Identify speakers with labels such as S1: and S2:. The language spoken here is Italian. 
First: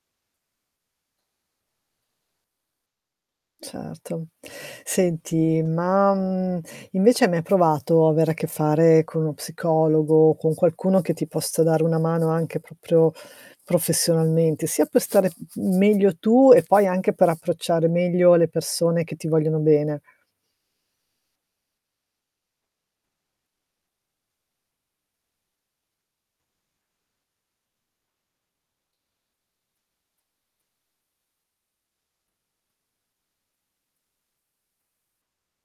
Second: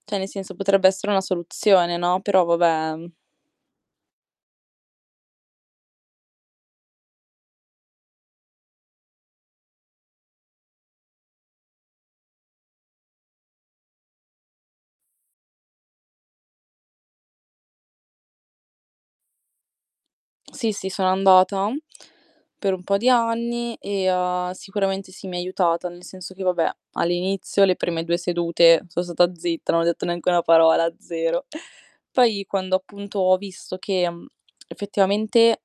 S1: Cioè, nel senso, potrebbe essere una soluzione, no? Però va beh, mh.
S2: Certo. Senti, ma, mhmm, invece hai mai provato avere a che fare con uno psicologo o con qualcuno che ti possa dare una mano anche proprio professionalmente, sia per stare m meglio tu e poi anche per approcciare meglio le persone che ti vogliono bene.
S1: Sì, sì, sono andata per un po' di anni e, ha sicuramente sì mi aiutata, nel senso che, va beh, all'inizio le prime 2 sedute so' stata zitta, non ho detto neanche 1 parola, 0. Poi, quando appunto ho visto che mhmm, effettivamente